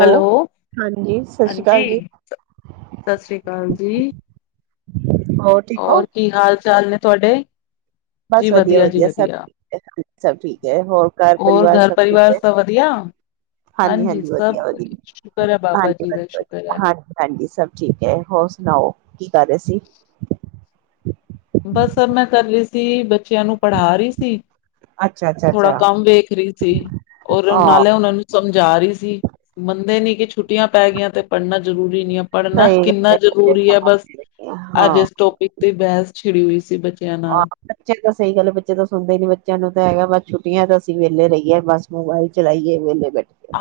Hello ਹਾਂਜੀ ਸਤਿ ਸ਼੍ਰੀ ਅਕਾਲ ਹਾਂਜੀ ਜੀ। ਸਤਿ ਸ੍ਰੀ ਅਕਾਲ ਜੀ ਠੀਕ ਹੋ? ਹੋਰ ਕੀ ਹਾਲ ਚਾਲ ਨੇ ਤੁਹਾਡੇ ਬਸ ਵਧੀਆ ਵਧੀਆ ਸਭ ਠੀਕ ਹ ਸਭ ਠੀਕ ਹੈ ਹੋਰ ਘਰ ਹੋਰ ਪਰਿਵਾਰ ਘਰ ਸਭ ਠੀਕ ਪਰਿਵਾਰ ਹੈ ਸਭ ਵਧੀਆ? ਹਾਂਜੀ ਹਾਂਜੀ ਸਭ ਵਧਆ ਵਧੀਆ ਸ਼ੁਕਰ ਹੈ ਬਾਬਾ ਹਾਂਜੀ ਜੀ ਦਾ ਵ ਸ਼ੁਕਰ ਹੈ। ਹਜੀ ਹਾਂਜੀ ਸਭ ਠੀਕ ਹੈ ਹੋਰ ਸੁਣਾਓ ਕੀ ਕਰ ਰਹੇ ਸੀ ਅੱ [inaudible] ਬਸ ਅਬ ਮੈਂ ਕਰ ਰਹੀ ਸੀ ਬੱਚਿਆਂ ਨੂੰ ਪੜ੍ਹਾ ਰਹੀ ਸੀ ਅੱਛਾ ਅੱਛਾ ਥੋੜਾ ਅੱਛਾ। ਕੰਮ ਵੇਖ ਰਹੀ ਸੀ ਔਰ ਉਹ ਆਹ ਨਾਲੇ ਉਹਨਾਂ ਨੂੰ ਸਮਝਾ ਰਹੀ ਸੀ ਮੰਨਦੇ ਨੀ ਛੁੱਟੀਆਂ ਪੈ ਗਆਂ ਤੇ ਪੜ੍ਹਨਾ ਜ਼ਰੂਰੀ ਨਹੀਂ ਆ ਪੜ੍ਹਨਾ ਸਹੀ ਕਿੰਨਾ ਗੱਲ ਜ਼ਰੂਰੀ ਹੈ ਬਸ ਅੱਜ ਹਾਂ। ਇਸ ਟੋਪਿਕ ਤੇ ਬੈਸ ਛਿੜੀ ਹੋਈ ਸੀ ਬੱਚਿਆਂ ਨਾਲ ਬੱਚਿਆਂ ਤਾਂ ਸਹੀ ਗੱਲ ਹੈ ਬੱਚੇ ਤਾਂ ਸੁਣਦੇ ਹੀ ਨੀ ਬੱਚਿਆਂ ਨੂੰ ਤਾਂ ਹੈਗਾ ਬਸ ਛੁੱਟੀਆਂ ਤਾਂ ਅਸੀਂ ਵਹਲੇ ਰਹੀਏ ਬਸ ਮੋਬਾਇਲ ਚਲਾਈਏ ਵਹਲੇ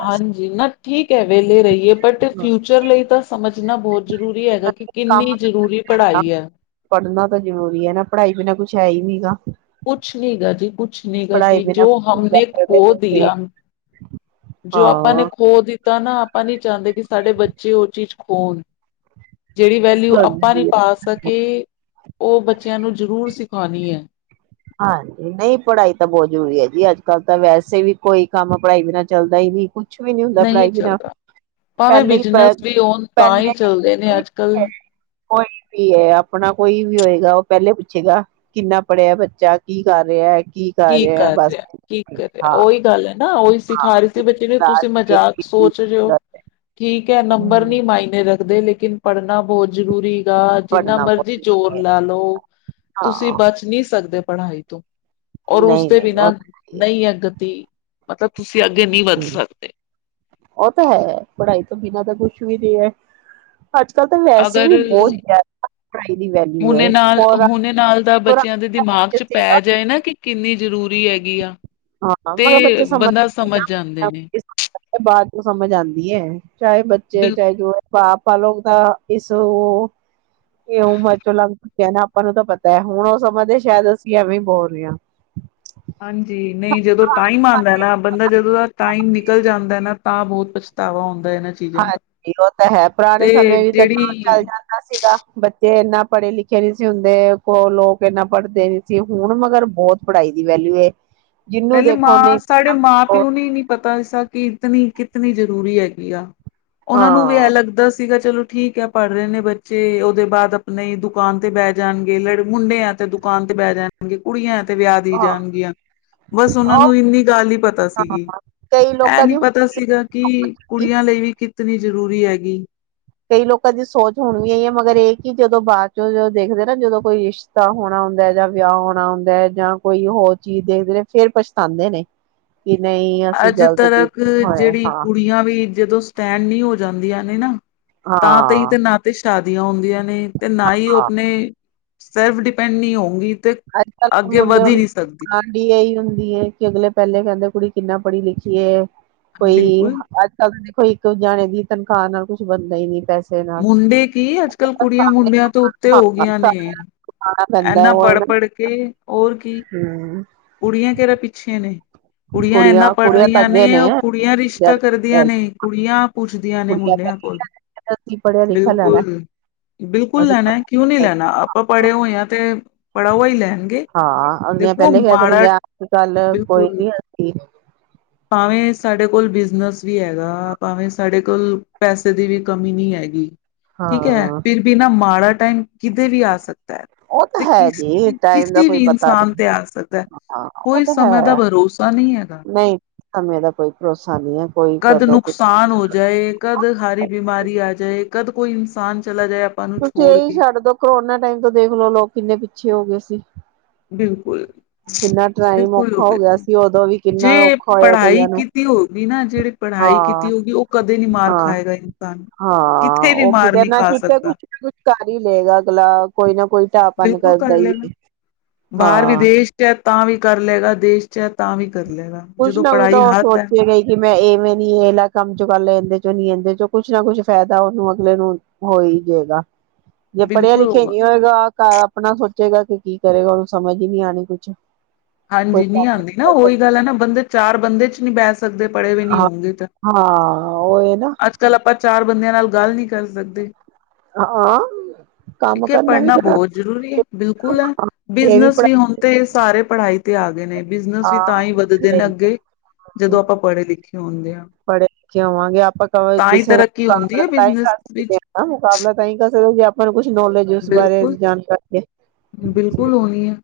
ਹਾਂਜੀ ਨਾ ਠੀਕ ਹੈ ਵੇਲੇ ਰਹੀਏ ਬਟ ਫਿਊਚਰ ਲਈ ਤਾਂ ਸਮਝ ਬਹੁਤ ਜ਼ਰੂਰੀ ਹੈਗਾ ਕਿ ਕੰਮ ਕਿੰਨੀ ਜ਼ਰੂਰੀ ਪੜ੍ਹਾਈ ਹੈ ਪੜ੍ਹਨਾ ਜ਼ਰੂਰੀ ਹੈ ਨਾ ਪੜ੍ਹਾਈ ਬਿਨਾ ਕੁੱਛ ਹੈ ਹੀ ਨੀ ਗਗਾ ਕੁਛ ਨਹੀਂੀ ਗਾ ਜੀ ਕੁਛ ਨਹੀਂੀ ਗਾ ਪੜ੍ਹਾਈ ਜੀ ਜੋ ਬਿਨਾਂ ਕੁਛ ਨੀ ਹਮ ਕਰ ਨੇ ਖੋ ਸਕਦੇ ਦ ਤੁਸੀਂ ਜੋ ਆਪਾਂ ਨੇ ਹਾਂ। ਖੋ ਦਿੱ ਤਾਂ ਨਾ ਆਪਾਂ ਨੀ ਚਾਹੁੰਦੇ ਕਿ ਸਾਡੇ ਬੱਚੇ ਉਹ ਚੀਜ਼ ਹਨ ਜਿਹੜੀ ਵੈਲਿਊ ਆਪਾਂ ਨਹੀਂੀ ਹਾਂਜੀ। ਪਾ ਸਕੇ ਉਹ ਬੱਚਿਆਂ ਨੂੰ ਜ਼ਰੂਰ ਸਿਖਾਉਣੀ ਹੈ ਹਾਂਜੀ ਨਹੀਂ ਪੜ੍ਹਾਈ ਤਾਂ ਬਹੁਤ ਜ਼ਰੂਰੀ ਹੈ ਜੀ ਅੱਜ ਕੱਲ੍ਹ ਤਾਂ ਵੈਸੇ ਵੀ ਕੋਈ ਕੰਮ ਪੜ੍ਹਾਈ ਬਨਾਂ ਚੱਲਦਾ ਹੀ ਨਹੀਂੀ ਕੁ ਨਹੀਂ ਚੱਲਦਾ ਭਾਵੇਂ ਪਹਿਲੇ ਹੀ ਪ ਬਿਜਨਸ ਵੀ ਹੋਉਣ ਤਾਂ ਹੀ ਪਹਿਲੇ ਚੱਲਦੇ ਨੇ ਅੱਜ ਕੱਲ ਕੋਈ ਵੀ ਹੈ ਆਪਣਾ ਕੋਈ ਵੀ ਹੋਏਗਾ ਉਹ ਪਹਿਲੇ ਪੁੱਛੇਗਾ ਕਿੰਨਾ ਪੜ੍ਹਿਆ ਬਾ ੱਚਾ ਕੀ ਕਰ ਰਿਹਾ ਕੀ ਕਰ ਰਿਹਾ ਕੀ ਕਰ ਰਿਹਾ ਹਾਂ ਉਹੀ ਗੱਲ ਹੈ ਨਾ ਉਹੀ ਹਾਂ ਸਿਖਾ ਰਹੀ ਸੀ ਬੱਚੇ ਨੂੰ ਤੁਸੀਂ ਮਜ਼ਾਕ ਸੋਚ ਰਿ ਹੋ ਠੀਕ ਨੰਬਰ ਨੀ ਮਾਇਨੇ ਰੱਖ ਦੇ ਲੇਕਨ ਪੜ੍ਹਨਾ ਬਹੁਤ ਜ਼ਰੂਰੀ ਗ ਜਿੰਨਾ ਪੜ੍ਹਨਾ ਬਹੁਤ ਮਰਜ਼ੀ ਜ਼ਰੂਰੀ ਜ਼ੋਰ ਹੈ ਲਾ ਲਓ ਤੁਸੀਂ ਹਾਂ ਬਚ ਨਹੀਂ ਸਕਦੇ ਪੜ੍ਹਾਈ ਤੋਂ ਔਰ ਨਹੀਂ ਉਸਦੇ ਨਹੀਂ ਬਿਨਾਂ ਉਹ ਨਹੀਂ ਅਗਤੀ ਮਤਲਬ ਤੁਸੀਂ ਅੱਗੇ ਨਹੀਂ ਵੱਧ ਹਮ ਸਕਦੇ ਉਹ ਤਾਂ ਹੈ ਪੜ੍ਹਾਈ ਤੋਂ ਬਿਨਾਂ ਤੱਕ ਕੁਛ ਵੀ ਨਹੀਂ ਹੈ ਅੱਜ ਕੱਲ ਤਾਂ ਵੈਸੇ ਅਗਰ ਵੀ ਬਹੁਤ ਜ਼ਿਆਦਾ ਕੜ ਦੀ ਵੈਲਊ ਹੈ ਹੁਣੇ ਨਾਲ ਹੁਣੇ ਨਾਲ ਦਾ ਬੱਚਿਆਂ ਦੇ ਦਿਮਾਗ 'ਚ ਪੈ ਜਾਏ ਨਾ ਕਿ ਕਿੰਨੀ ਜ਼ਰੂਰੀ ਹੈਗੀ ਆ ਹਾਂ ਮਗਰ ਤੇ ਬੱਚੇ ਸਮਝ ਬੰਦਾ ਜਾਂਦੇ ਨੇ ਬਾਅਦ ਉਹ ਸਮਝ ਆਉਂਦੀ ਹੈ ਚਾਹੇ ਬੱਚੇ ਬਿਲ ਚਾਹੇ ਜੋ ਹੈ ਪਾ ਆਪਾਂ ਲੋਕ ਦਾ ਇਸ ਉਹ ਇਹ ਉਮਰ ਚੋਂ ਲੰਗ ਚੱਕਿਆ ਨਾ ਆਪਾਂ ਨੂੰ ਤਾਂ ਪਤਾ ਹੈ ਹੁਣ ਉਹ ਸਮਾਂ ਦੇ ਸ਼ਾਇਦ ਅਸੀਂ ਐਵੇਂ ਹੀ ਬੋਲ ਰਹੇ ਹਾਂ ਹਾਂਜੀ ਨਹੀਂ ਜਦੋਂ ਟਾਈਮ ਆਉਂਦਾ ਨਾ ਬੰਦਾ ਜਦੋਂ ਦਾ ਟਾਈਮ ਨਿਕਲ ਜਾਂਦਾ ਨਾ ਤਾਂ ਬਹੁਤ ਪਛਤਾਵਾ ਹੁੰਦਾ ਇਹਨਾਂ ਚੀਜ਼ਾਂ ਦਾ ਹਾਂਜੀ ਉਹ ਤਾਂ ਹੈ ਪੁਰਾਣੇ ਤੇ ਸਮੇਂ ਵੀ ਤਾਂ ਚ ਜਿਹੜੀ ਚੱਲ ਜਾਂਦਾ ਸੀਗਾ ਬੱਚੇ ਇੰਨਾ ਪੜ੍ਹੇ ਲਿਖੇ ਨਹੀਂੀ ਸੀ ਹੁੰਦੇ ਕੋ ਲੋਕ ਇੰਨਾ ਪੜ੍ਹਦੇ ਨੀ ਸੀ ਹੁਣ ਮਗਰ ਬਹੁਤ ਪੜ੍ਹਾਈ ਦੀ ਵੈਲਿਊ ਜਿਹਨੂੰ ਪਹਿਲੇ ਦੇਖੋ ਮਾਂ ਨਹੀਂ ਸਾਡੇ ਮਾਂ ਉਹ ਪਿਓ ਨੂੰ ਨੀ ਪਤਾ ਇਸਦਾ ਕਿ ਕਿਤਨੀ ਕਿਤਨੀ ਜ਼ਰੂਰੀ ਹੈਗੀ ਆ ਉਹਨਾਂ ਨੂੰ ਵੀ ਐ ਹਾਂ ਲੱਗਦਾ ਸੀਗਾ ਚਲੋ ਠੀਕ ਹੈ ਪੜ੍ਹ ਰਹੇ ਨੇ ਬੱਚੇ ਉਹਦੇ ਬਾਅਦ ਆਪਣੇ ਦੁਕਾਨ ਤੇ ਬਹਿ ਜਾਣਗੇ ਲੜ ਮੁੰਡਿਆਂ ਤੇ ਦੁਕਾਨ ਤੇ ਬਹਿ ਜਾਣਗੇ ਕੁੜੀਆਂ ਤੇ ਵਿਆ ਦੀ ਹਾਂ ਜਾਣਗੀਆਂ ਬਸ ਉਹਨਾਂ ਉਹ ਨੂੰ ਇੰਨੀ ਗੱਲ ਨ ਪਤਾ ਹਾਂ ਸੀਗੀ ਕਈ ਇਹ ਲੋਕਾਂ ਨੀ ਦੀ ਪਤਾ ਸੀਗਾ ਕਿ ਕੁੜੀਆਂ ਲਈ ਵੀ ਕਿਤਨੀ ਜ਼ਰੂਰੀ ਹੈਗੀ ਕਈ ਲੋਕਾਂ ਦੀ ਸੋਚ ਹੁਣ ਵੀ ਆਈ ਹੈ ਮਗਰ ਇਹ ਕਿ ਜਦੋਂ ਬਾਅਦ ਚੋਂ ਦੇਖਦੇ ਨਾ ਜਦੋਂ ਕੋਈ ਰਿਸ਼ਤਾ ਹੋਣਾ ਹੁੰਦਾ ਜਾਂ ਵਿਆਹ ਹੋਣਾ ਹੁੰਦਾ ਜਾਂ ਕੋਈ ਹੋਰ ਚੀਜ਼ ਦੇਖਦੇ ਨੇ ਫੇਿਰ ਪਛਤਾਉਂਦੇ ਨੇ ਕਿ ਨਹੀਂ ਅਸੀਂ ਅੱਜ ਗ਼ਲਤ ਤੱਕ ਕੀਤੀ ਹੋਏ ਜਿਹੜੀ ਹਾਂ ਕੁੜੀਆਂ ਵੀ ਜਦੋਂ ਸਟੈਂਡ ਨਹੀਂ ਹੋਈ ਜਾਂਦੀਆਂ ਨੇ ਨਾ ਹਾਂ ਤਾਂ ਤ ਹੀ ਤੇ ਨਾ ਤੇ ਸ਼ਾਦੀਆਂ ਹੁੰਦੀਆਂ ਨੇ ਤੇ ਨਾ ਹੀ ਹਾਂ ਉਹ ਆਪਣੇ ਸਲਫ ਡਿਪੈਂਡ ਨਹੀਂ ਹੋਊਗੀ ਤੇ ਅੱਜ ਕੱਲ ਅੱਗੇ ਮੁੰਡੇ ਵਧ ਹੀ ਵਾਲ ਨਹੀਂ ਸਕਦੀ ਆਡੀ ਇਹੀ ਹੁੰਦੀ ਹੈ ਕਿ ਅਗਲੇ ਪਹਿਲੇ ਕਹਿੰਦੇ ਕੁੜੀ ਕਿੰਨਾ ਪੜ੍ਹੀ ਲਿਖੀਏ ਕੋਈ ਬਿਲਕੁਲ ਅੱਜ ਕੱਲ ਤਾਂ ਦੇਖੋ ਇੱਕ ਜਾਣੇ ਦੀ ਤਨਖਾਹ ਨਾਲ ਕੁੱਝ ਬਣਦਾ ਹੀ ਨੀ ਪੈਸੇ ਨਾਲ ਮੁੰਡੇ ਕੀ ਅੱਜ ਕੱਲ੍ਹ ਕੁੜੀਆਂ ਸਾਰੇ ਮੁੰਡਿਆਂ ਤੋਂ ਉੱਤੇ ਹਾਂ ਹੋ ਗਈਆਂ ਨੇ ਸਾਰਿਆਂ ਨੂੰ ਖਾਣਾ ਪੈਂਦਾ ਇਨਾ ਉਹ ਪੜ੍ਹ ਨਾ ਪੜ੍ਹ ਕੇ ਕਿ ਹੋਰ ਕੀ ਹਮ ਕੁੜੀਆਂ ਕਿਹੜਰਾ ਪਿੱਛੇ ਨੇ ਕੁੜੀਆਂ ਇਨਾ ਪੜ੍ਹ ਕੁੜੀਆਂ ਤਾਂ ਰਹੀਆਂ ਅੱਗੇ ਨੇ ਉਹ ਕੁੜੀਆਂ ਰਿਸ਼ਤਾ ਕਰਦੀਆਂ ਨੇ ਕੁੜੀਆਂ ਪੁੱਛਦੀ ਆਂ ਨੇ ਕੁੜੀਆਂ ਮੁੰਡਿਆਂ ਕਹਿੰਦੀਆਂ ਕੋਲ ਅਸੀਂ ਪੜ੍ਹਿਆ ਲਿਖਿਆ ਲੈਣਾ ਬਿਲਕੁਲ ਬਿਲਕੁਲ ਅਸੀਂ ਲੈਣਾ ਪੜ੍ਹਿਆ ਕਿਉਂ ਨੀ ਲੈਣਾ ਆਪਾਂ ਪੜ੍ਹੇ ਹੋਏ ਹ ਤੇ ਪੜਾਵਾ ਹੀ ਲੈਣਗੇ ਦੇਖੋ ਮਾੜਾ ਜਿਹੜੀਆਂ ਅੱਜ ਕੱਲ ਕੋਈ ਬਿਲਕੁਲ ਨ ਭਾਵੇਂ ਸਾਡੇ ਕੋਲ ਬਿਜਨਸ ਵੀ ਹੈਗਾ ਭਾਵੇਂ ਸਾਡੇ ਕੋਲ ਪੈਸੇ ਦੀ ਵੀ ਕਮੀ ਨਹੀਂ ਹੈਗੀ ਹਾਂ ਠੀਕ ਹੈ ਫਿਰ ਵੀ ਨਾ ਮਾੜਾ ਟਾਈਮ ਕਿਤੇ ਵੀ ਆ ਸਕਦਾ ਉਹ ਤਾਂ ਤੇ ਹੈ ਕਿਸ ਜੀ ਟਾਈਮ ਦਾ ਕਿਸੇ ਕੋਈ ਵੀ ਪਤਾ ਇਨਸਾਨ ਨਹੀਂ ਤੇ ਆ ਸਕਦਾ ਹਾਂ ਉਹ ਕੋਈ ਤਾਂ ਹੈ ਸਮੇਂ ਦਾ ਭਰੋਸਾ ਨਹੀਂ ਹੈਗਾ ਨਹੀਂ ਸਮੇਂ ਦਾ ਕੋਈ ਭਰੋਸਾ ਨਹੀਂ ਹੈ ਕੋਈ ਕਦ ਕਦੋਂ ਕੁ ਨੁਕਸਾਨ ਹੋ ਜਾਏ ਕਦ ਹਾਰੀ ਬਿਮਾਰੀ ਆ ਜਾਏ ਕਦ ਕੋਈ ਇਨਸਾਨ ਚਲਾ ਜਾਏ ਆਪਾਂ ਨੂੰ ਤੁਸੀਂ ਛੋੜ ਇਹੀ ਕੇ ਛੱਡ ਦੋ ਕਰੋਨਾ ਟਾਈਮ ਤੋਂ ਦੇਖ ਲੋ ਲੋਕ ਕਿੰਨੇ ਪਿੱਛੇ ਹੋ ਗਏ ਸੀ ਬਿਲਕੁਲ ਕਿੰਨਾ ਟਾਈਮ ਬਿਲਕੁਲ ਔਖਾ ਉਹ ਹੋ ਵੀਰ ਗਿਆ ਜੀ ਸੀ ਉਦੋਂ ਵੀ ਕਿੰਨਾ ਜੇ ਔਖਾ ਹੋਇਆ ਪੜ੍ਹਾਈ ਕਈਆਂ ਨੂੰ ਕੀਤੀ ਹੋ ਗ ਨਾ ਜਿਹੜੀ ਹਾਂ ਪੜ੍ਹਾਈ ਕੀਤੀ ਹੋ ਗ ਉਹ ਕਦੇ ਨੀ ਮਾਰ ਹਾਂ ਖਾਏਗਾ ਇਨਸਾਨ ਹਾਂ ਕਿੱਥੇ ਵੀ ਉਹ ਮਾਰ ਕਿਤੇ ਨਹੀਂ ਨਾ ਖਾ ਚਤੇ ਸਕਦਾ। ਕੁਛ ਨਾ ਕੁਛ ਕਰ ਹੀ ਲਏਗਾ ਅਗਲਾ ਕੋਈ ਨਾ ਕੋਈ ਢਾਹਪਨ ਬਿਲਕੁਲ ਕਰਦਾ ਕਰ ਹੀ ਲਏਗਾ। ਬਾਹਰ ਹਾਂ ਵਿਦੇਸ਼ ਚ ਤਾਂ ਵੀ ਕਰ ਲਏਗਾ ਦੇਸ਼ ਚ ਤਾਂ ਵੀ ਕਰ ਲਏਗਾ। ਕੁਛ ਜਦੋਂ ਨਾ ਕੁਛ ਤਾਂ ਪੜ੍ਹਾਈ ਉਹ ਹੱਥ ਹੈ ਸੋਚੇ ਗ ਹੀ ਕਿ ਮੈਂ ਇਵੇਂ ਨੀ ਇਹਲਾ ਕੰਮ ਚੋਂ ਕਰ ਲ ਇਹਦੇ ਚੋਂ ਨੀ ਇਹਦੇ ਚ ਕੁਛ ਨਾ ਕੁਛ ਫਾਇਦਾ ਉਹਨੂੰ ਅਗਲੇ ਨੂੰ ਹੋ ਹੀ ਜਾਏਗਾ ਜੇ ਪੜ੍ਹੇ ਬਿਲਕੁਲ ਲਿਖੇ ਹੋਊਗਾ। ਨਹੀਂ ਹੋਏਗਾ ਘ ਆਪਣਾ ਸੋਚੇਗਾ ਕਿ ਕੀ ਕਰੇਗਾ ਉਹਨੂੰ ਸਮਝ ਹੀ ਨਹੀਂੀ ਆਉਣੀ ਕੁਛ ਕੋਈ ਹਾਂਜੀ ਨੀ ਕੰਮ ਆਉਂਦੀ ਨਾ ਉਹੀ ਗੱਲ ਹੈ ਨਾ ਬੰਦੇ ਚਾਰ ਬੰਦੇ ਚ ਨੀ ਬੈਸ ਸਕਦੇ ਪੜ੍ਹੇ ਹੋਏ ਨਹੀਂ ਹਾਂ ਹੋਗੇ ਤਾਂ ਹਾਂ ਉਹ ਇਹ ਨਾ ਅੱਜ ਕੱਲ ਆਪਾਂ ਚਾਰ ਬੰਦਿਆਂ ਨਾਲ ਗੱਲ ਨਹੀਂੀ ਕਰ ਸਕਦੇ ਹਾਂ ਕੰਮ ਠੀਕ ਹੈ ਕਰਨਾ ਵੀ ਪੜ੍ਹਨਾ ਕਰਾ ਬਹੁਤ ਜ਼ਰੂਰੀ ਹੈ ਬਿਲਕੁਲ ਬਿਜਨਸ ਵੀ ਹਣ ਤੇ ਸਾਰੇ ਪੜ੍ਹਾਈ ਤੇ ਆ ਗਏ ਨੇ ਬਿਜਨਸ ਵੀ ਤਾਂ ਹਾਂ ਹੀ ਵੱਧਦੇ ਨੇ ਅੱਗੇ ਜਦੋਂ ਆਪਾਂ ਪੜ੍ਹੇ ਲਿਖੇ ਹੁੰਦੇ ਆ ਪੜ੍ਹੇ ਲਿਖੇ ਹੋਵਾਂਗੇ ਆਪਾਂ ਹੀ ਕਿਸੇ ਦਾ ਤਰੱਕੀ ਹੁੰਦੀ ਮੁਕਾਬਲਾ ਹੈ ਤਾਂ ਹੀ ਬਿਜਨਸ ਕਰ ਸਕਦੇ ਵਿੱਚ ਹ ਮੁਕਾਬਲਾ ਤਾਂ ਕਰ ਸਕਦੇ ਬਰ ਕੁ [unintelligible] ਨੌਲੇਜ ਉਸ ਬਾਰੇ ਬਿਲਕੁਲ, ਜਾਣਕਾਰੀ ਦੇ ਬਿਲਕੁਲ ਉਹ ਨਹੀਂ ਹੈ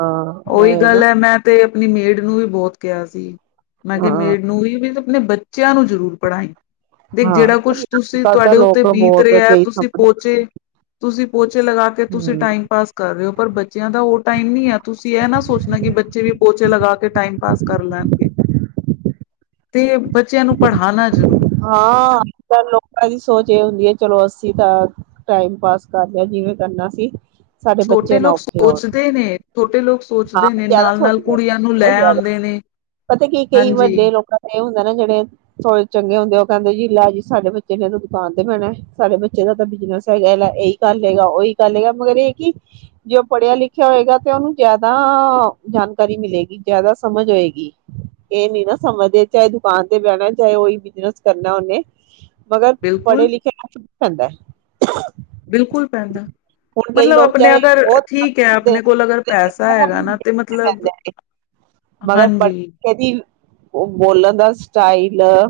ਹਾਂ ਉਹ ਉਹੀ ਨਾ ਗੱਲ ਹੈ ਮੈਂ ਤੇ ਆਪਣੀ ਮੇੜ ਨੂੰ ਵੀ ਬਹੁਤ ਕਿਹਾ ਸੀ ਮੈਂ ਕਿਹਾ ਹਾਂ ਮੇਢ ਨੂੰ ਵੀ ਵੀ ਨੇ ਬੱਚਿਆਂ ਨੂੰ ਜ਼ਰੂਰ ਪੜ੍ਹਾਈ ਦੇ ਹਾਂ ਜਿਹੜਾ ਅੱਜ ਕੁਛ ਤੁਸੀਂ ਕੱਲ ਤਾਂ ਤੁਹਾਡੇ ਉੱਤੇ ਲੋਕ ਬੀਤ ਬਹੁਤ ਰਿਹਾ ਕਈ ਤੁਸੀਂ ਸਮਝਦਾ ਪਹੁੰਚੇ ਤੁਸੀਂ ਪੋਚੇ ਲਗਾ ਕੇ ਤੁਸੀਂ ਹਮ ਟਾਈਮ ਪਾਸ ਕਰ ਰਹੇ ਹੋ ਪਰ ਬੱਚਿਆਂ ਦਾ ਉਹ ਟਾਈਮ ਨੀ ਹੈ ਤੁਸੀਂ ਇਹ ਨਾ ਸੋਚਣਾ ਕਿ ਬੱਚੇ ਵੀ ਪੋਚੇ ਲਗਾ ਕੇ ਟਾਈਮ ਪਾਸ ਕਰ ਲੈਣਗੇ ਤੇ ਬੱਚਿਆਂ ਨੂੰ ਪੜ੍ਹਾ ਹਾਂ ਅੱ ਕੱਲ ਲੋਕਾਂ ਦੀ ਸੋਚ ਇਹ ਹੁੰਦੀ ਹੈ ਚਲੋ ਅ ਅਸੀਂ ਤਾਂ ਟਾਈਮ ਪਾਸ ਕਰਦੇਿਆ ਜਿਵੇਂ ਕਰਨਾ ਸੀ ਸਾਡੇ ਛੋਟੇ ਬੱਚੇ ਨਾ ਲੋਕ ਔਖੇ ਹੋਣ ਸੋਚਦੇ ਨੇ ਛੋਟੇ ਲੋਕ ਹਾਂ ਸੋਚਦੇ ਨੇ ਜ਼ਿਆਦਾ ਨਾਲ ਨਾਲ ਸੋਚਦੇ ਕੁੜੀਆਂ ਨੂੰ ਬਹੁਤ ਲੈ ਜ਼ਿਆਦਾ ਆਉਂਦੇ ਨੇ ਪਤਾ ਕੀ ਕਈ ਵੱਡੇ ਹਾਂਜੀ ਲੋਕਾਂ ਤੇ ਹੁੰਦਾ ਨਾ ਜਿਹੜੇ ਥੋੜ੍ਹੇ ਚੰਗੇ ਹੁੰਦੇ ਉਹ ਕਹਿੰਦੇ ਜੀ ਲੈ ਜੀ ਸਾਡੇ ਬੱਚੇ ਨੇ ਤਾਂ ਦੁਕਾਨ ਤੇ ਪੈਣਾ ਸਾਡੇ ਬੱਚੇ ਦਾ ਤਾਂ ਬਿਜਨਸ ਹੈਗਾ ਲੈ ਇਹੀ ਗੱਲ ਹੈਗਾ ਉਹੀ ਗੱਲ ਹੈਗਾ ਮਗਰ ਇਹ ਕਿ ਜੇ ਉਹ ਪੜ੍ਹਿਆ ਲਿਖਿਆ ਹੋਏਗਾ ਤੇ ਉਹਨੂੰ ਜ਼ਿਆਦਾ ਜਾਣਕਾਰੀ ਮਿਲੇਗੀ ਜਿਆਦਾ ਸਮਝ ਹੋਏਗੀ ਇਹ ਨੀ ਨਾ ਸਮਝ ਦੇ ਚਾਹੇ ਦੁਕਾਨ ਤੇ ਬਹਿਣਾ ਚਾਹੇ ਉਹੀ ਬਿਜਨਸ ਕਰਨਾ ਉਹਨੇ ਮਗਰ ਪੜ੍ਹੇ ਬਿਲਕੁਲ ਲਿਖੇ ਜਾਂਦਾ ਬਿਲਕੁਲ ਪੈਂਦਾ, ਹੁਣ ਕਈ ਮਤਲਬ ਲੋਕ ਆਪਣੇ ਚਾਹੇ ਅਗਰ ਬਹੁਤ ਠੀਕ ਹੈ ਆਪਣੇ ਕੋਲ ਅਗਰ ਪੈਸਾ ਹੈਗਾ ਨਾ ਤੇ ਮਤਲਬ, ਹਾਂਜੀ। ਕਹਿੰਦੀ, ਉਹ ਬੋਲਣ ਦਾ ਸਟਾਈਲ ਨਾ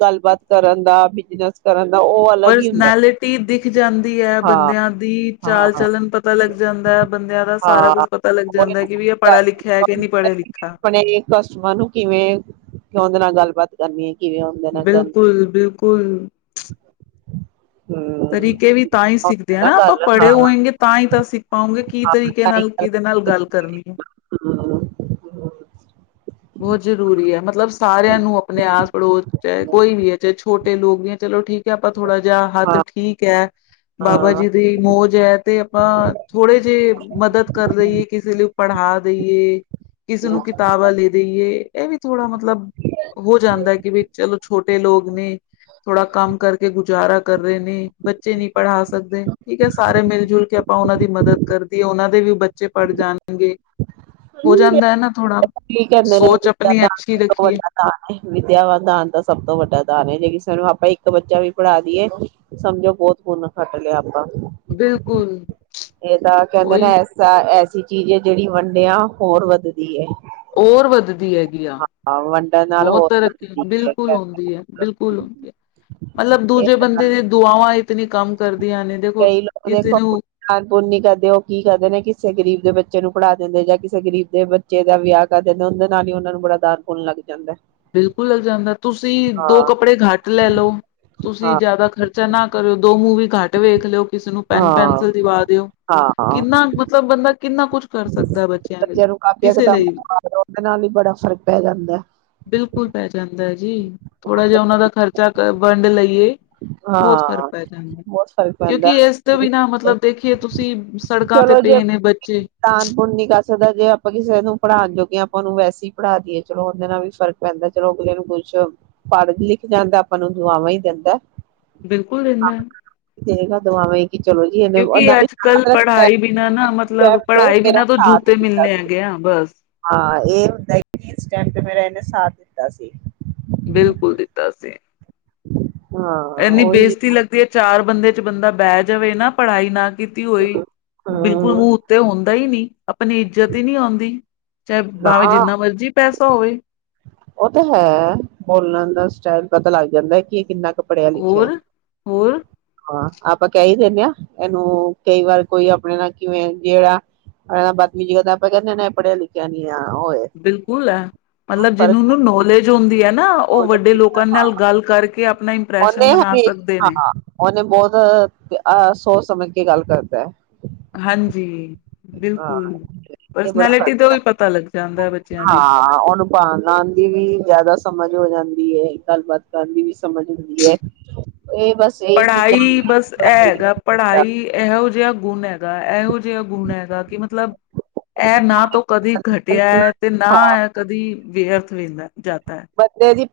ਗੱਲਬਾਤ ਕਰਨ ਦਾ ਬਿਜਨਸ ਕਰਨ ਦਾ ਉਹ ਅਲੱਗ ਹੀ ਹੁੰਦਾ ਪਰਸਨੈਲਿਟੀ ਦਿਖ ਜਾਂਦੀ ਹੈ ਹਾਂ ਬੰਦਿਆਂ ਦੀ ਚਾਲ- ਹਾਂ ਚਲਣ ਪਤਾ ਲੱਗ ਜਾਂਦਾ ਹੈ ਬੰਦਿਆਂ ਦਾ ਸਾਰਾ ਹਾਂ ਕੁਛ ਪਤਾ ਲੱਗ ਆਪਣੇ ਜਾਂਦਾ ਕਿ ਵੀ ਇਹ ਪੜ੍ਹਿਆ ਲਿਖਿਆ ਹੈ ਕਿ ਨਹੀਂ ਪੜ੍ਹਿਆ- ਲਿਖਿਆ। ਤੁੂੰ ਕਿਵੇਂ, ਕਿਉਂਦੇ ਨਾਲ ਗੱਲਬਾਤ ਕਰਨੀ ਹੈ। ਕਿਵੇਂ ਉਹਦੇ ਨਾਲ ਕਰ ਬਿਲਕੁਲ -ਬਿਲਕੁਲ ਤਰੀਕੇ ਵੀ ਤਾਂ ਹੀ ਹਮ ਸਿੱਖਦੇ ਹ ਨਾ ਆਪਾਂ ਗੱਲ ਹਾਂ ਪੜ੍ਹੇ ਹਾਂ ਹੋਏਗੇ ਤਾਂ ਹੀ ਤਾਂ ਸਿੱਖ ਪਾਉਗੇ ਕੀ ਤਰੀਕੇ ਨਾਲ ਕਿਹਦੇ ਨਾਲ ਗੱਲ ਕਰਨੀ ਹੈ। ਬਹੁਤ ਜ਼ਰੂਰੀ ਹੈ ਮਤਲਬ ਸਾਰਿਆਂ ਨੂੰ ਆਪਣੇ ਆਸ ਪੜੋਸ ਚਾਹੇ ਕੋਈ ਵੀ ਹੈ ਚਾਹੇ ਛੋਟੇ ਲੋਕ ਗਏ ਚਲੋ ਠੀਕ ਹੈ ਆਪਾਂ ਥੋੜਾ ਜਿਹਾ, ਹੱਥ ਹਾਂ ਠੀਕ ਹੈ। ਬਾਬਾ ਹਾਂ ਜੀ ਦੀ ਮੌਜ। ਜੈ ਤੇ ਆਪਾਂ ਥੋੜੇ ਜੇ ਮਦਦ ਕਰ ਲਈਈਏ ਕਿਸੇ ਨੂੰ ਪੜ੍ਹਾ ਦੇਈਏ, ਕਿਸੇ ਹਾਂ ਨੂੰ ਕਿਤਾਬਾਂ ਲੈ ਦੀਏ। ਦੇਈਏ, ਇਹ ਵੀ ਥੋੜਾ ਮਤਲਬ ਹੋ ਜਾਂਦਾ ਕਿ ਵੀ ਚਲੋ ਛੋਟੇ ਲੋਕ ਨੇ, ਥੋੜਾ ਕੰਮ ਕਰਕੇ ਗੁਜ਼ਾਰਾ ਕਰ ਰਹੇ ਨੇ ਬੱਚੇ ਨਹੀਂ ਪੜ੍ਹਾ ਸਕਦੇ ਠੀਕ ਹੈ ਸਾਰੇ ਮਿਲ ਜੁਲ ਕੇ ਆਪਾਂ ਉਹਨਾਂ ਦੀ ਮਦਦ ਕਰਦੀਏ, ਉਹਨਾਂ ਦੇ ਵੀ ਬੱਚੇ ਪੜ੍ਹ ਜਾਣਗੇ ਹੋ ਜਾਂਦਾ ਹੈ ਨਾ ਥੋੜਾ ਕੀ ਕਹਿੰਦੇ ਨੇ, ਵਿੱਦਿਆ ਦਾਨ ਸਭ ਤੋਂ ਵੱਡਾ ਦਾਨ ਹੈ ਵਿਦਿਆ ਦਾਨ ਦਾ ਸਭ ਤੋਂ ਵੱਡਾ ਦਾਨ ਹੈ ਜਿਹੜੀ ਚਲੋ ਆਪਾਂ ਇੱਕ ਬੱਚਾ ਵੀ ਪੜ੍ਹਾ ਦੀਏ ਸਮਝੋ ਬਹੁਤ ਪੁੰਨ ਖੱਟ ਲਿਆ। ਆਪਾਂ ਬਿਲਕੁਲ ਇਹ ਤਾਂ ਕਹਿੰਦੇ ਨਾ ਉਹੀ ਐਸਾ -ਐਸੀ ਚੀਜ਼ ਜਿਹੜੀ ਵੰਡਿਆ ਹਾਂ ਹੋਰ ਵੱਧਦੀਏ। ਹੋਰ ਵੱਧਦੀ ਹੈ। ਯਾ ਵੰਡਣ ਨਾਲ ਬਹੁਤ ਹੋਰ ਤਰੱਕੀ, ਬਿਲਕੁਲ ਹੁੰਦੀ ਹੈ, ਬਿਲਕੁਲ ਹੁੰਦੀ ਹੈ ਮਤਲਬ ਇਹ ਦੂਜੇ ਬੰਦੇ ਦੀ ਦੁਆਵਾਂ ਇਤਨੀ ਕੰਮ ਕਰਦੇ ਕਈ ਲੋਕ ਦੇਖੋ ਖਾਨ- ਪਾਨ ਨਹੀ ਕਰਦੇ ਉਹ ਕੀ ਕਰਦੇ ਨੇ ਕਿਸੇ ਗ਼ਰੀਬ ਦੇ ਬੱਚੇ ਬੱਚੇ ਨੂੰ ਪੜ੍ਹਾ ਦਿੰਦੇ ਜਾਂ ਕਿਸੇ ਗਰੀਬ ਦੇ ਬੱਚੇ ਦਾ ਵਿਆਹ ਕਰ ਦਿੰਦੇ ਉਹਦੇ ਨਾਲ ਹੀ ਉਹਨਾ ਨੂੰ ਬੜਾ ਦਾਨ ਪੁੰਣ ਲੱਗ ਜਾਂਦਾ ਹੈ। ਬਿਲਕੁਲ ਲੱਗ ਜਾਂਦਾ ਤੁਸੀਂ, ਦੋ ਕੱਪੜੇ ਘੱਟ ਲੈ ਲਓ, ਤੁਸੀਂ ਹਾਂ ਜਿਆਦਾ ਖਰਚਾ ਨਾ ਕਰਿਓ। ਦੋ ਮੂਵ ਘੱਟ ਵੇਖ ਲਓ ਕਿਸੇ ਨੂੰ ਪੈਨ ਹਾਂ -ਪੈਨਸਿਲ ਦਿਵਾ ਦਿਓ। ਹਾਂ ਕਿੰਨਾ ਮਤਲਬ ਬੰਦਾ ਕਿੰਨਾ ਕੁਛ ਕਰ ਸਕਦਾ ਲਈ ਬੱਚਿਆਂ ਨੂੰ ਕਾਪੀਆਂ ਕਿਸੇ ਲਈ ਵੀ। -ਕਿਤਾਬਾਂ ਉਹਦੇ ਨਾਲ ਹੀ ਬੜਾ ਫ਼ਰਕ ਪੈ ਜਾਂਦਾ। ਪੁਲ ਪੈ ਜਾਂਦਾ। ਜੀ, ਥੋੜਾ ਜਿਹਾ ਉਹਨਾ ਦਾ ਖਰਚਾ ਵੰਡ ਲਈਏ, ਬਹੁਤ ਫ਼ਰਕ ਹਾਂ ਪੈ ਜਾਂਦਾ ਬਹੁਤ ਫ਼ਰਕ ਪੈਂਦਾ ਕਿਉਕਿ ਇਸ ਤੋਂ ਵੀ ਨਾ ਮਤਲਬ ਦੇਖੀਏ ਤੁਸੀਂ ਸੜਕਾਂ ਤੇ ਚਲੋ ਜੇ ਪਏ ਨੇ ਬੱਚੇ ਦਾਨ ਪੁੰਨ ਨੀ ਉਹਨੂੰ ਵੈਸੇ ਪੜ੍ਹਾ ਦੀਏ ਹੈ ਚਲੋ ਉਹਦੇ ਨਾਲ ਵੀ ਫਰਕ ਪੈਂਦਾ ਚਲੋ ਅਗਲੇ ਨੂੰ ਪੜ ਲਿਖ ਜਾਂਦਾ ਆਪਾਂ ਨੂੰ ਦੁਆਵਾਂ ਹੀ ਦਿੰਦਾ। ਬਿਲਕੁਲ ਦਿੰਦਾ ਦ ਕਿ ਚਲੋ ਜੀ ਇਹਨੇ ਕਿਉਂਕਿ ਅੱਜ ਕੱਲ ਪੜ੍ਹਾਈ ਬਿਨਾਂ ਨਾ ਮਤਲਬ ਪੜ੍ਹਾਈ ਬਿਨਾਂ ਤੋਂ ਜੂਤੇ ਮਿਲਣੇ ਹੈਗੇ ਆ ਬਸ ਹਾਂ ਇ ਮੇ [unintelligible] ਸਾਥ ਦਿੱਤਾ ਸੀ। ਬਿਲਕੁਲ ਦਿੱਤਾ ਸੀ। ਆਡੀਓ ਬਿਲਕੁਲ ਖਾਲੀ ਹੈ। ਇੰਨੀ ਬੇਜਤੀ ਲੱਗਦੀ ਹੈ ਚਾਰ ਬੰਦੇ ਚ ਬੰਦਾ ਬਹਿ ਜਾਵੇ ਨਾ ਪੜ੍ਹਾਈ ਨਾ ਕੀਤੀ ਹੋਈ ਬਿਲਕੁਲ ਹਮ ਮੂੰਹ ਉੱਤੇ ਹੁੰ ਦਈ ਨੀ ਆਪਣੀ ਇੱਜਤ ਹੀ ਨਹੀਂ ਆਉਂਦੀ ਚਾਹੇ ਬਾਵੇਂ ਨਾ ਜਿੰਨਾ ਮਰਜ਼ੀ ਪੈਸਾ ਧੋਵੀ ਉਹ ਤਾਂ ਹੈ ਬੋਲਣ ਦਾ ਸਟਾਈਲ ਪਤਾ ਲੱਗ ਜਾਂਦਾ ਕਿ ਇਹ ਕਿੰਨਾ ਕ ਪੜਿਆਂ ਲਿਖਿਆ, ਹੋਰ ਹੋਰ ਹਾਂ ਆਪਾਂ ਕਹਿ ਹੀ ਦਿੰਦੇ ਹਾਂ ਇਹਨੂੰ ਕਈ ਵਾਰ ਕੋਈ ਆਪਣੇ ਨਾਲ ਕਿਵੇਂ ਜਿਹੜਾ ਆ ਬਦਮੀਜੀ ਕਰਦਾ ਆਪਾਂ ਕਹਿੰਦੇ ਹਾਂ ਨਾ ਇਹ ਪੜ੍ਹਿਆ ਲਿਖਿਆ ਨੀ ਆ ਹੋਏ ਬਿਲਕੁਲ ਹੈ ਮਤਲਬ ਜਿਹਨੂੰ ਨਾ ਨੌਲੇਜ ਹੁੰਦੀ ਆ ਅੱਧੇ ਤੋਂ ਜਿਆਦਾ ਕਰਕੇ ਆਪਣਾ ਆਡੀਓ ਸਮਝ ਇੰਪ੍ਰੈਸ਼ਨ ਨਹੀਂ ਬਣਾ ਸਕਦੇ ਨੇ ਆ ਰਹੀ। ਕੀ ਗੱਲ ਕਰਦਾ ਹੈ। ਹਾਂਜੀ ਹਾਂ ਬਿਲਕੁਲ ਇਹ ਬੜਾ ਪਰਸਨੈਲਿਟੀ ਤੋਂ ਕਰਦਾ, ਵੀ ਪਤਾ ਲੱਗ ਜਾਂਦਾ ਹੈ ਬੱਚਿਆਂ ਦੀ ਹਾਂ ਉਹਨੂੰ ਭ ਲਉਣ ਦੀ ਵੀ ਜਿਆਦਾ ਸਮਝ ਹੋ ਜਾਂਦੀ ਕੀ ਏ ਗੱਲਬਾਤ ਕਰਨ ਦੀ ਵੀ ਸ ਇਹੀ ਚੀਜ਼ਾਂ ਪੜ੍ਹਾਈ ਹੁੰਦੀਆਂ ਬਸ ਇਹ ਹੈਗਾ। ਪੜ੍ਹਾਈ ਇਹੋ ਜਿਹਾ ਗੁਣ ਹੈਗਾ ਇਹੋ ਜਿਹਾ ਗੁਣ ਹੈਗਾ ਕਿ ਮਤਲਬ ਇਹ ਨਾ ਤੋਂ ਕਦੀ ਘਟਿਆ ਹੈ ਤੇ ਨਾ ਹਾਂ ਇਹ ਕਦੀ ਵਿਅਰਥ ਵਹਿੰਦਾ ਜਾ ਬੰਦੇ ਦੀ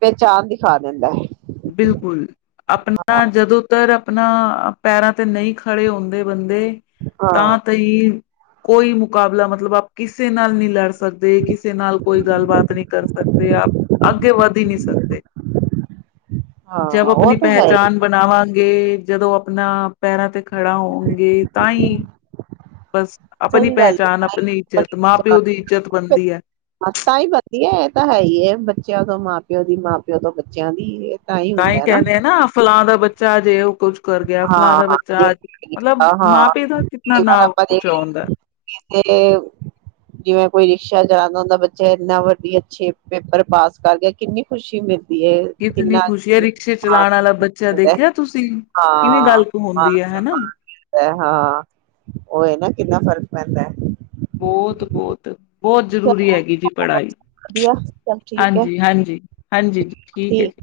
ਪਹਿਚਾਣ ਦਿਖਾ ਦਿੰਦਾ ਹੈ। ਬਿਲਕੁਲ, ਆਪਣਾ ਜਦੋਂ ਤਰ ਆਪਣਾ ਪੈਰਾਂ ਤੇ ਨਹੀਂ ਖੜੇ ਹੁੰਦੇ ਬੰਦ ਹਾਂ, ਤਾਂ ਤਈ ਕੋਈ ਮੁਕਾਬਲਾ, ਮਤਲਬ ਆਪ ਕਿਸੇ ਨਾਲ ਨਹੀਂ ਲੜ ਸਕਦੇ। ਕਿਸੇ ਨਾਲ ਕੋਈ ਗੱਲਬਾਤ ਨਹੀਂ ਕਰ ਸਕਦੇ। ਆਪ ਅੱਗੇ ਵੱਧ ਹੀ ਨਹੀਂੀ ਸਕਦੇ। ਜਬ ਹਾਂ ਉਹ ਆਪਣੀ ਤਾਂ ਹੈ ਹੀ ਪਹਿਚਾਣ ਬਣਾਵਾਂਗੇ। ਜਦੋਂ ਆਪਣਾ ਪੈਰਾਂ ਤੇ ਖੜਾ ਹੋਣਗੇ ਤਾਂ ਹੀ ਬਸ ਆਪਣੀ ਸਹੀ ਗੱਲ ਏ ਪਹਿਚਾਣ ਆਪਣੀ ਇੱਜ਼ਤ ਮਾਂ ਪਿਓ ਦੀ ਇੱਜਤ ਬਣਦੀ ਆ। ਧੀਏ, ਇਹ ਤਾਂ ਹੈ ਹੀ ਬੱਚਿਆਂ ਤੋਂ ਮਾਂ ਪਿਓ ਦੀ ਮਾਂ ਪਿਓ ਤੋਂ ਬੱਚਿਆਂ ਦੀ ਏ। ਤਾਂਈ ਤੇ ਐਂਦੇ ਆ ਨਾ ਫਲਾਂ ਦਾ ਬੱਚ ਚਾਅ ਚ ਇਹੋ ਕੁਛ ਕਰ ਗਿਆ ਫਲਾਂ ਦਾ ਹਾਂ ਜੇ ਬੱਚਾ ਅੱਜ, ਮਤਲਬ ਹਾਂ ਮਾਂ ਪਿਔ ਦਾ ਕਿਤਨਾ ਕਈ ਨਾਂ ਵਾਰ ਆਪਾਂ ਉੱਚਾ ਹੁੰਦੈ। ਸ਼ਾ [unintelligible] ਦਾ ਹੁੰਦੈ ਬੱਚੇ ਇੰਨਾ ਵੱਡੀ ਅੱਛੇ ਪੇਪਰ ਪਾਸ ਕਰ ਗਿਆ ਕਿੰਨੀ ਖੁਸ਼ੀ ਮਿਲ ਕਿਤਨੀ ਖੁਸ਼ੀ ਐ ਰਿਕਸ਼ੇ ਚਲਾਉਣ ਸਨਮਾਨ ਵਾਲਾ ਬੱਚਾ ਮਿਲਦਾ ਦੇਖਿਆ ਤੁਸੀਂ। ਕਿਵੇਂ ਹਾਂ, ਗੱਲ ਹਾਂ ਹੁੰਦੀ ਹੈ ਹਨਾ [unintelligible] ਹਾਂ ਔ ਤੇ ਨਾ ਕਿੰਨਾ ਫ਼ਰਕ ਪੈਂਦੈ। ਬੋਤ, ਬੋਤ ਬੋਤ ਜ਼ਰੂਰੀ ਹੈਗੀ ਜੀ ਪੜ੍ਹਾਈ। ਵਧੀਆ ਸਭ ਠੀਕ ਹੈ ਹਾਂਜੀ, ਹਾਂਜੀ, ਹਾਂਜੀ ਜੀ। ਠੀਕ ਏ ਜੀ।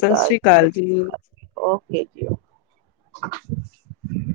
ਸਤਿ ਸ੍ਰੀ ਕਾਲ ਜੀ। ਓਕੇ ਜੀ [unintelligible]